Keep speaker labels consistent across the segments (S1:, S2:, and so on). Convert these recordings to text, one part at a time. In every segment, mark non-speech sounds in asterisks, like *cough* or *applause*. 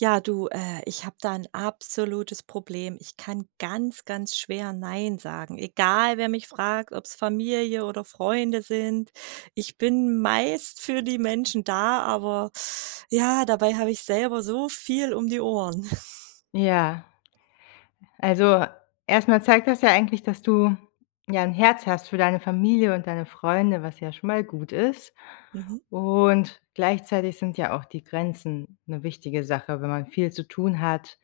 S1: Ja, du, äh, ich habe da 'n absolutes Problem. Ich kann ganz, ganz schwer nein sagen. Egal wer mich fragt, ob's Familie oder Freunde sind. Ich bin meist für die Menschen da, aber ja, dabei habe ich selber so viel um die Ohren. *chuckles*
S2: Ja. Also erst mal zeigt das ja eigentlich, dass du, ja, 'n Herz hast für deine Familie und deine Freunde, was ja schon mal gut ist.
S1: Mhm.
S2: Und gleichzeitig sind ja auch die Grenzen 'ne wichtige Sache, wenn man viel zu tun hat.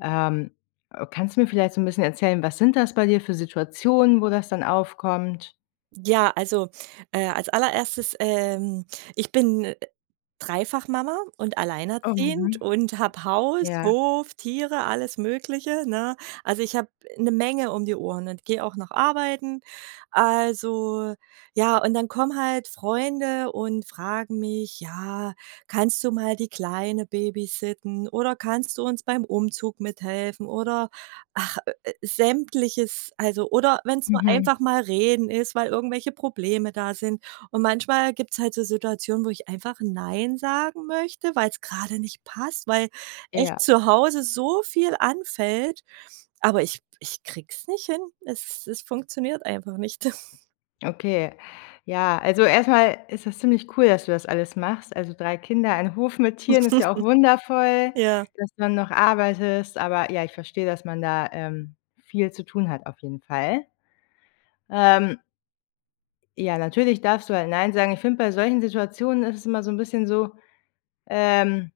S2: Ähm, ö kannst du mir vielleicht so 'n bisschen erzählen: Was sind das bei dir für Situationen, wo das dann aufkommt?
S1: Ja, also, äh, als allererstes, ähm, ich bin dreifach Mama und
S2: Oh,
S1: alleinerziehend
S2: mhm.
S1: und habe Haus,
S2: Ja.
S1: Hof, Tiere, alles Mögliche, ne? Also ich habe 'ne Menge um die Ohren und geh auch noch arbeiten. Also, ja, und dann kommen halt Freunde und fragen mich: „Ja, kannst du mal die Kleine Babysitten“ oder „kannst du uns beim Umzug mithelfen“ oder ach, ö äh, Sämtliches, also oder wenn's nur
S2: Mhm.
S1: einfach mal reden ist, weil irgendwelche Probleme da sind. Und manchmal gibt's halt so Situationen, wo ich einfach nein sagen möchte, weil's grade nicht passt. Weil echt
S2: Ja.
S1: zu Hause so viel anfällt, aber ich ich krieg's nicht hin. Es es funktioniert einfach nicht. *chuckles*
S2: Okay, ja, also erst mal ist das ziemlich cool, dass du das alles machst. Also 3 Kinder ein Hof mit Tieren ist ja auch
S1: *chuckles*
S2: wundervoll.
S1: Ja.
S2: Dass du dann noch arbeitest aber, ja, ich verstehe, dass man da, ähm, viel zu tun hat auf jeden Fall. Ähm ja, natürlich darfst du da nein sagen. Ich finde, bei solchen Situationen ist es immer so 'n bisschen so, ähm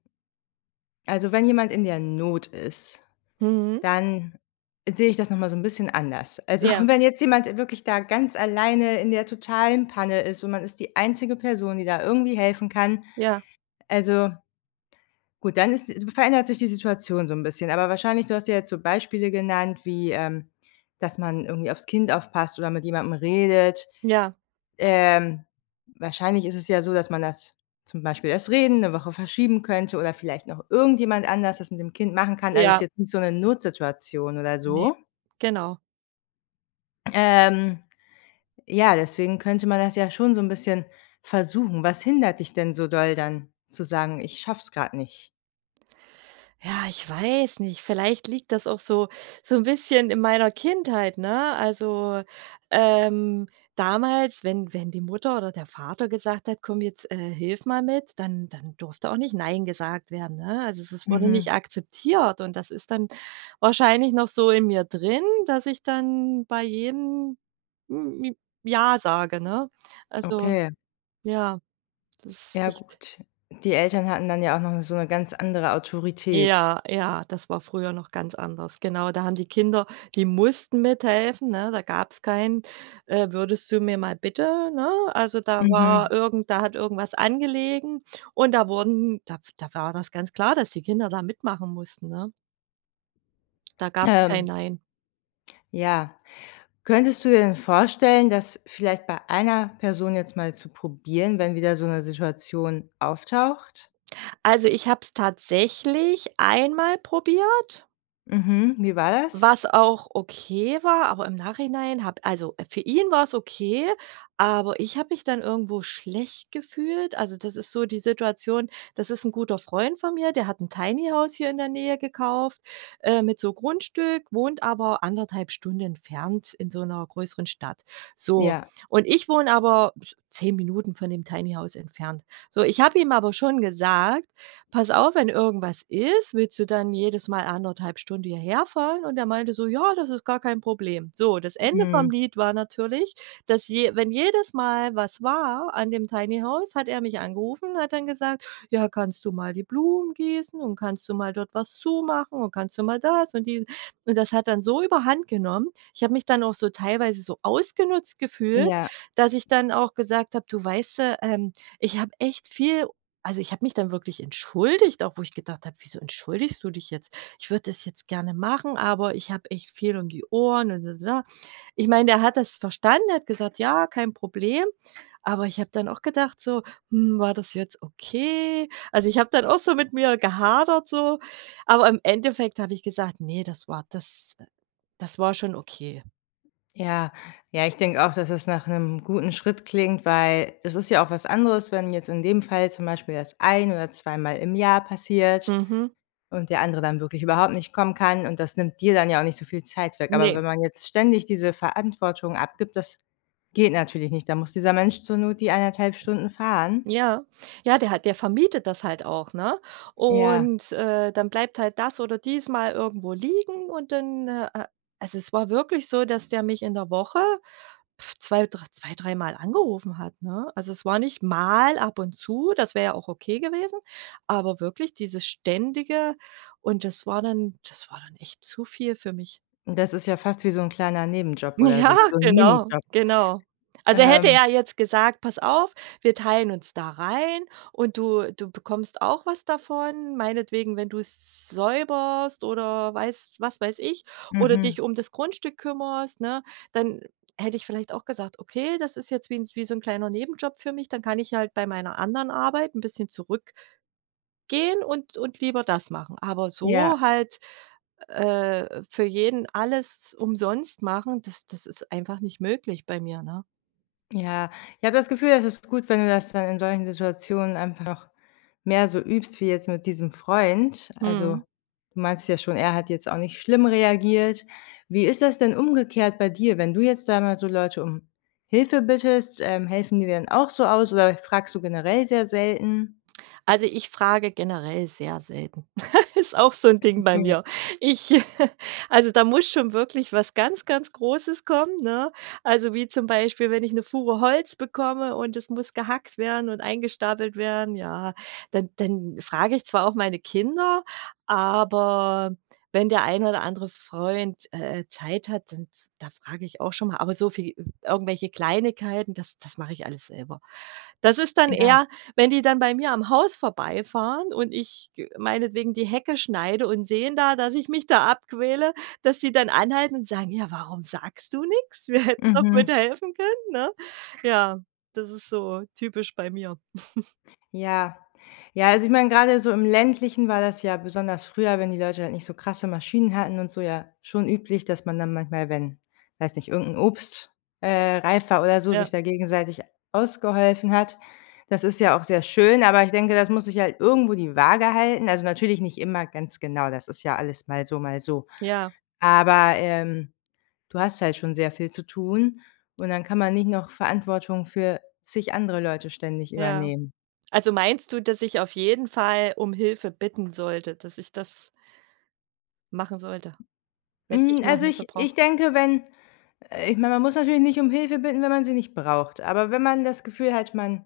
S2: also wenn jemand in der Not ist,
S1: Mhm.
S2: dann sehe ich das noch mal so 'n bisschen anders. Also *chuckles*
S1: Ja.
S2: und wenn jetzt jemand, äh, wirklich da ganz alleine in der totalen Panne ist und man ist die einzige Person, die da irgendwie helfen kann,
S1: Ja.
S2: also gut, dann ist verändert sich die Situation so 'n bisschen. Aber wahrscheinlich du hast ja jetzt so Beispiele genannt, wie, ähm, dass man irgendwie aufs Kind aufpasst oder mit jemandem redet.
S1: Ja.
S2: Ähm, wahrscheinlich ist es ja so, dass man das zum Beispiel das Reden, 'ne Woche verschieben könnte oder vielleicht noch irgendjemand anders das mit dem Kind machen kann. Also ist
S1: Ja.
S2: jetzt nicht so 'ne Notsituation oder
S1: Ne.
S2: so.
S1: Genau.
S2: Ähm, ja, deswegen könnte man das ja schon so 'n bisschen versuchen. Was hindert dich denn so doll dann zu sagen: „Ich schaff's grad nicht?“
S1: Ja, ich weiß nicht, vielleicht liegt das auch so so 'n bisschen in meiner Kindheit, ne? Also, ähm, damals, wenn wenn die Mutter oder der Vater gesagt hat: „Komm, jetzt, äh, hilf mal mit“, dann dann durfte auch nicht nein gesagt werden, ne? Also es es wurde
S2: Mhm.
S1: nicht akzeptiert und das ist dann wahrscheinlich noch so in mir drin, dass ich dann bei jeden m j ja sage, ne? Also,
S2: Okay.
S1: ja, das ist
S2: Ja
S1: echt
S2: gut, die Eltern hatten dann ja auch noch 'ne so 'ne ganz andere Autorität.
S1: Ja, ja, das war früher noch ganz anders. Genau, da haben die Kinder die mussten mithelfen, ne, da gab's kein: Äh, „würdest du mir mal bitte“, ne? Also da
S2: Mhm.
S1: war irgend da hat irgendwas angelegen und da wurden da da war das ganz klar, dass die Kinder da mitmachen mussten, ne? Da gab's kein
S2: Ähm.
S1: Nein.
S2: Ja. Könntest du dir denn vorstellen, dass vielleicht bei einer Person jetzt mal zu probieren, wenn wieder so 'ne Situation auftaucht?
S1: Also, ich habe es tatsächlich einmal probiert
S2: Mhm, und wie war das?
S1: was auch okay war, aber im Nachhinein habe also für ihn war's okay, aber ich habe mich dann irgendwo schlecht gefühlt. Also, das ist so die Situation: Das ist 'n guter Freund von mir, der hat 'n Tiny-House hier in der Nähe gekauft, äh, mit so Grundstück, wohnt aber 1 1/2 Stunde entfernt in so 'ner größeren Stadt. So
S2: Ja.
S1: und ich wohne aber 10 Minuten von dem Tiny House entfernt. So, ich habe ihm aber schon gesagt: „Pass auf, wenn irgendwas ist, willst du dann jedes Mal 1 1/2 Stunde hierherfahren und er meinte so: „Ja, das ist gar kein Problem.“ So, das Ende vom
S2: Mhm.
S1: Lied war natürlich, dass je wenn jedes Mal was war an dem Tiny House, hat er mich angerufen, hat dann gesagt: „Ja, kannst du mal die Blumen gießen und kannst du mal dort was zumachen und kannst du mal das“ und die und das hat dann so überhand genommen. Ich habe mich dann auch so teilweise so ausgenutzt gefühlt,
S2: Ja.
S1: dass ich dann auch gesagt habe: „Du weißt du, ähm, ich habe echt viel u“ also ich habe mich dann wirklich entschuldigt, auch wo ich gedacht habe: „Wieso entschuldigst du dich jetzt?“ Ich würde das jetzt gerne machen, aber ich habe echt viel um die Ohren. Ich meine, er hat das verstanden, er hat gesagt: „Ja, kein Problem.“ Aber ich habe dann auch gedacht so: „Hm, war das jetzt okay?“ Also ich habe dann auch so mit mir gehadert so, aber im Endeffekt habe ich gesagt: „Ne, das war das das war schon okay.“
S2: Ja. Ja, ich denke auch, dass es nach 'nem guten Schritt klingt, weil es ist ja auch was anderes, wenn jetzt in dem Fall zum Beispiel das ein oder zweimal im Jahr passiert
S1: Mhm.
S2: und der andere dann wirklich überhaupt nicht kommen kann und das nimmt dir dann ja auch nicht so viel Zeit weg. Aber
S1: Ne.
S2: wenn man jetzt ständig diese Verantwortung abgibt, das geht natürlich nicht. Da muss dieser Mensch zur Not die 1 1/2 Stunden fahren.
S1: Ja. Ja, der hat der vermietet das halt auch, ne?
S2: Ja.
S1: Und äh, dann bleibt halt das oder dies mal irgendwo liegen und dann, ah, äh also es war wirklich so, dass der mich in der Woche 2, dr zwei, dreimal angerufen hat, ne? Also es war nicht mal ab und zu, das wär ja auch okay gewesen, aber wirklich dieses Ständige und das war dann das war dann echt zu viel für mich.
S2: Und das ist ja fast wie so 'n kleiner Nebenjob oder
S1: Ja,
S2: so wie so 'n
S1: genau,
S2: Minijob.
S1: genau. Also hätte
S2: Ähm.
S1: er jetzt gesagt, pass auf, wir teilen uns da rein und du du bekommst auch was davon, meinetwegen, wenn du's säuberst oder weiß was weiß ich oder
S2: Mhm.
S1: dich um das Grundstück kümmerst, ne, dann hätte ich vielleicht auch gesagt: „Okay, das ist jetzt wie 'n wie so 'n kleiner Nebenjob für mich, dann kann ich halt bei meiner anderen Arbeit 'n bisschen zurück“ „gehen und und lieber das machen.“ Aber so
S2: Ja.
S1: halt äh, für jeden alles umsonst machen, das das ist einfach nicht möglich bei mir, ne?
S2: Ja. Ich habe das Gefühl, es ist gut, wenn du das dann in solchen Situationen einfach mehr so übst wie jetzt mit diesem Freund. Also,
S1: Mhm.
S2: du meinst ja schon, er hat jetzt auch nicht schlimm reagiert. Wie ist das denn umgekehrt bei dir, wenn du jetzt da mal so Leute um Hilfe bittest? Ähm, helfen die dann auch so aus oder fragst du generell sehr selten?
S1: Also, ich frage generell sehr selten. *laughs* Ist auch so 'n Ding bei
S2: Okay.
S1: mir. Ich *giggles* also da muss schon wirklich was ganz ganz Großes kommen, ne? Also wie zum Beispiel, wenn ich 'ne Fuhre Holz bekomme und es muss gehackt werden und eingestapelt werden, ja, dann dann frag ich zwar auch meine Kinder, aber wenn der ein oder andere f Freund, äh Zeit hat, dann da frage ich auch schon mal aber so für die irgendwelche Kleinigkeiten, das das mache ich alles selber. Das ist dann
S2: Ja.
S1: eher wenn die dann bei mir am Haus vorbeifahren und ich g meinetwegen die Hecke schneide und sehen da, dass ich mich da abquäle, dass die dann anhalten und sagen: „Ja, warum sagst du nix? Wir hätten doch
S2: Mhm.
S1: bitte helfen können“, ne? Ja, das ist so typisch bei mir. *giggles*
S2: Ja. Ja, also ich mein, grade so im Ländlichen war das ja besonders früher, wenn die Leute halt nicht so krasse Maschinen hatten und so ja, schon üblich, dass man dann manchmal, wenn- weiß nicht- irgend 'n Obst, äh, reifer oder so, sich
S1: Ja.
S2: da gegenseitig ausgeholfen hat. Das ist ja auch sehr schön, aber ich denke, das muss sich halt irgendwo die Waage halten. Also natürlich nicht immer ganz genau, das ist ja alles mal so, mal so.
S1: Ja.
S2: Aber, ähm, du hast halt schon sehr viel zu tun und dann kann man nicht noch Verantwortung für zig andere Leute ständig
S1: Ja.
S2: übernehmen.
S1: Also meinst du, dass ich auf jeden Fall um Hilfe bitten sollte, dass ich das machen sollte wenn ich
S2: Hm,
S1: mal
S2: also
S1: Hilfe
S2: ich
S1: brauche?
S2: ich denke, wenn äh, ich mein, man muss natürlich nicht um Hilfe bitten, wenn man sie nicht braucht. Aber wenn man das Gefühl hat, man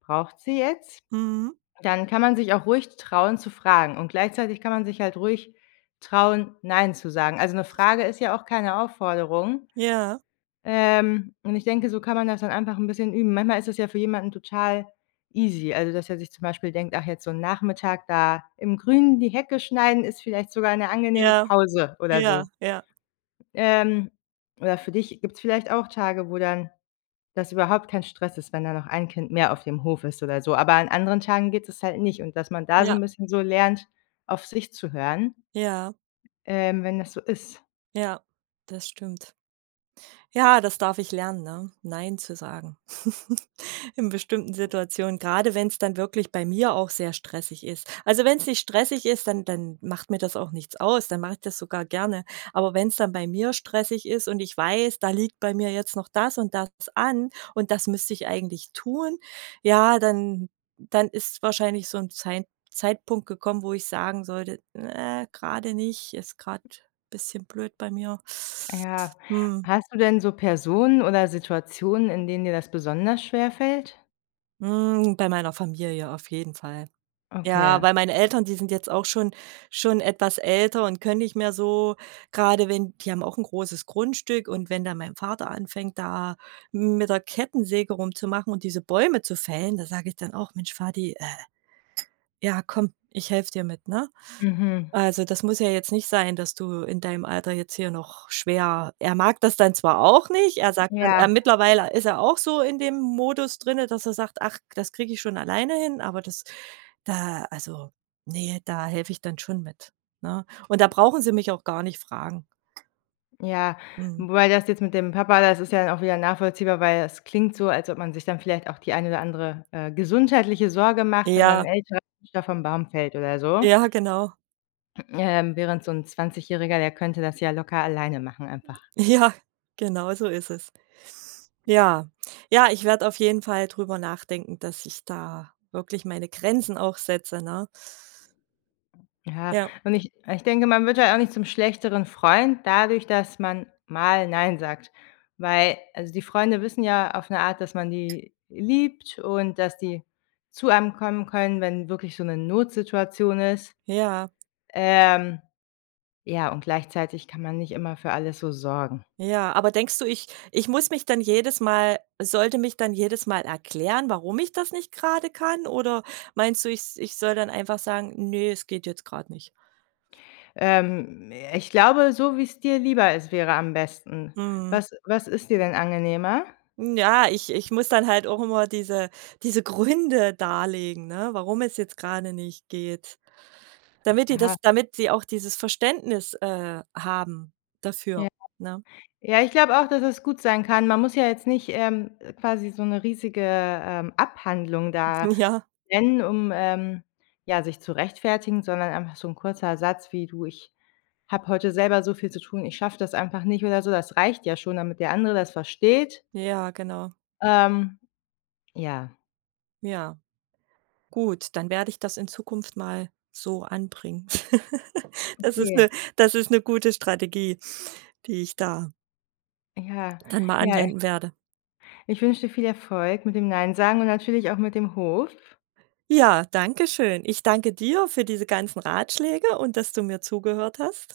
S2: braucht sie jetzt,
S1: Mhm.
S2: dann kann man sich auch ruhig trauen zu fragen. Und gleichzeitig kann man sich halt ruhig trauen, nein zu sagen. Also 'ne Frage ist ja auch keine Aufforderung.
S1: Ja.
S2: Ähm, und ich denke, so kann man das dann einfach 'n bisschen üben. Manchmal ist das ja für jemanden total easy also dass er sich zum Beispiel denkt: „Ach jetzt so 'n Nachmittag da im Grünen die Hecke schneiden, ist vielleicht sogar 'ne angenehme
S1: Ja,
S2: Pause." Oder
S1: ja,
S2: so.
S1: ja.
S2: Ähm, oder für dich gibt's vielleicht auch Tage, wo dann das überhaupt kein Stress ist, wenn da noch ein Kind mehr auf dem Hof ist oder so. Aber an anderen Tagen geht das halt nicht und dass man da so
S1: Ja.
S2: 'n bisschen so lernt, auf sich zu hören
S1: Ja.
S2: ähm, wenn das so ist.
S1: Ja, das stimmt. Ja, das darf ich lernen, ne? Nein zu sagen *giggles* in bestimmten Situationen, gerade wenn's dann wirklich bei mir auch sehr stressig ist. Also wenn's nicht stressig ist, dann dann macht mir das auch nichts aus, dann mach ich das sogar gerne. Aber wenn's dann bei mir stressig ist und ich weiß: „Da liegt bei mir jetzt noch das und das an und das müsste ich eigentlich tun“, ja, dann dann ist wahrscheinlich so 'n Zeit Zeitpunkt gekommen, wo ich sagen sollte: „Ne gerade nicht, ist grad bisschen blöd bei mir.“
S2: Ja.
S1: Mhm.
S2: Hast du denn so Personen oder Situationen, in denen dir das besonders schwerfällt?
S1: Hm, bei meiner Familie auf jeden Fall. Ja,
S2: Okay.
S1: bei meinen Eltern die sind jetzt auch schon schon etwas älter und können nicht mehr so, grade wenn die haben auch 'n großes Grundstück und wenn dann mein Vater anfängt, da m mit der Kettensäge rumzumachen und diese Bäume zu fällen, da sage ich dann auch: „Mensch, Vati, äh, ja, komm, ich helfe dir mit, ne?
S2: Mhm.
S1: Also, das muss ja jetzt nicht sein, dass du in deinem Alter jetzt hier noch schwer“ er mag das dann zwar auch nicht, er sagt,
S2: Ja.
S1: er mittlerweile ist er auch so in dem Modus drinnen, dass er sagt: „Ach, das kriege ich schon alleine hin“, aber das da also ne, da helfe ich dann schon mit, ne? Und da brauchen sie mich auch gar nicht fragen.
S2: Ja,
S1: Mhm.
S2: wobei das jetzt mit dem Papa, das ist ja auch wieder nachvollziehbar, weil das klingt so, als ob man sich dann vielleicht auch die eine oder andere, äh, gesundheitliche Sorge macht, wenn dann 'n
S1: Ja.
S2: Älter *unintelligible* vom Baum fällt oder so
S1: Ja, genau.
S2: ähm, während so 'n 20- Jähriger, der könnte das ja locker alleine machen einfach.
S1: Ja, genau so ist es. Ja, ja, ich werde auf jeden Fall drüber nachdenken, dass ich da wirklich meine Grenzen auch setze, ne?
S2: Ja,
S1: Ja.
S2: und ich und ich denke, man wird halt auch nicht zum schlechteren Freund dadurch, dass man mal „nein“ sagt, weil also die Freunde wissen ja auf 'ne Art, dass man die liebt und dass die zu einem kommen können, wenn wirklich so 'ne Notsituation ist.
S1: Ja.
S2: Ähm, ja, und gleichzeitig kann man nicht immer für alles so sorgen.
S1: Ja, aber denkst du, ich ich muss mich dann jedes Mal sollte mich dann jedes Mal erklären, warum ich das nicht grade kann? Oder meinst du, ich s ich soll dann einfach sagen: „Ne, es geht jetzt grad nicht?“
S2: Ähm, ich glaube, so wie's dir lieber ist, wäre am besten.
S1: Mhm.
S2: Was was ist dir denn angenehmer?
S1: Ja, ich ich muss dann halt auch immer diese diese Gründe darlegen, ne, warum es jetzt gerade nicht geht, damit die das
S2: Aha.
S1: damit sie auch dieses Verständnis, äh, haben dafür,
S2: Ja.
S1: ne?
S2: Ja, ich glaube auch, dass es gut sein kann. Man muss ja jetzt nicht, ähm, quasi so 'ne riesige, ähm, Abhandlung da
S1: Ja.
S2: nennen, um, ähm, ja, sich zu rechtfertigen, sondern einfach so 'n kurzer Satz wie: „Du, ich habe heute selber so viel zu tun, ich schaffe das einfach nicht“ oder so. Das reicht ja schon, damit der andere das versteht.
S1: Ja, genau.
S2: Ähm, ja.
S1: Ja. Gut, dann werde ich das in Zukunft mal so anbringen. *laughs* Das ist
S2: Okay.
S1: 'ne das ist 'ne gute Strategie, die ich da
S2: Ja.
S1: dann mal
S2: Ja, äh
S1: anwenden werde.
S2: Ich wünsche dir viel Erfolg mit dem „nein“ sagen und natürlich auch mit dem Hof.
S1: Ja, danke schön. Ich danke dir für diese ganzen Ratschläge und dass du mir zugehört hast.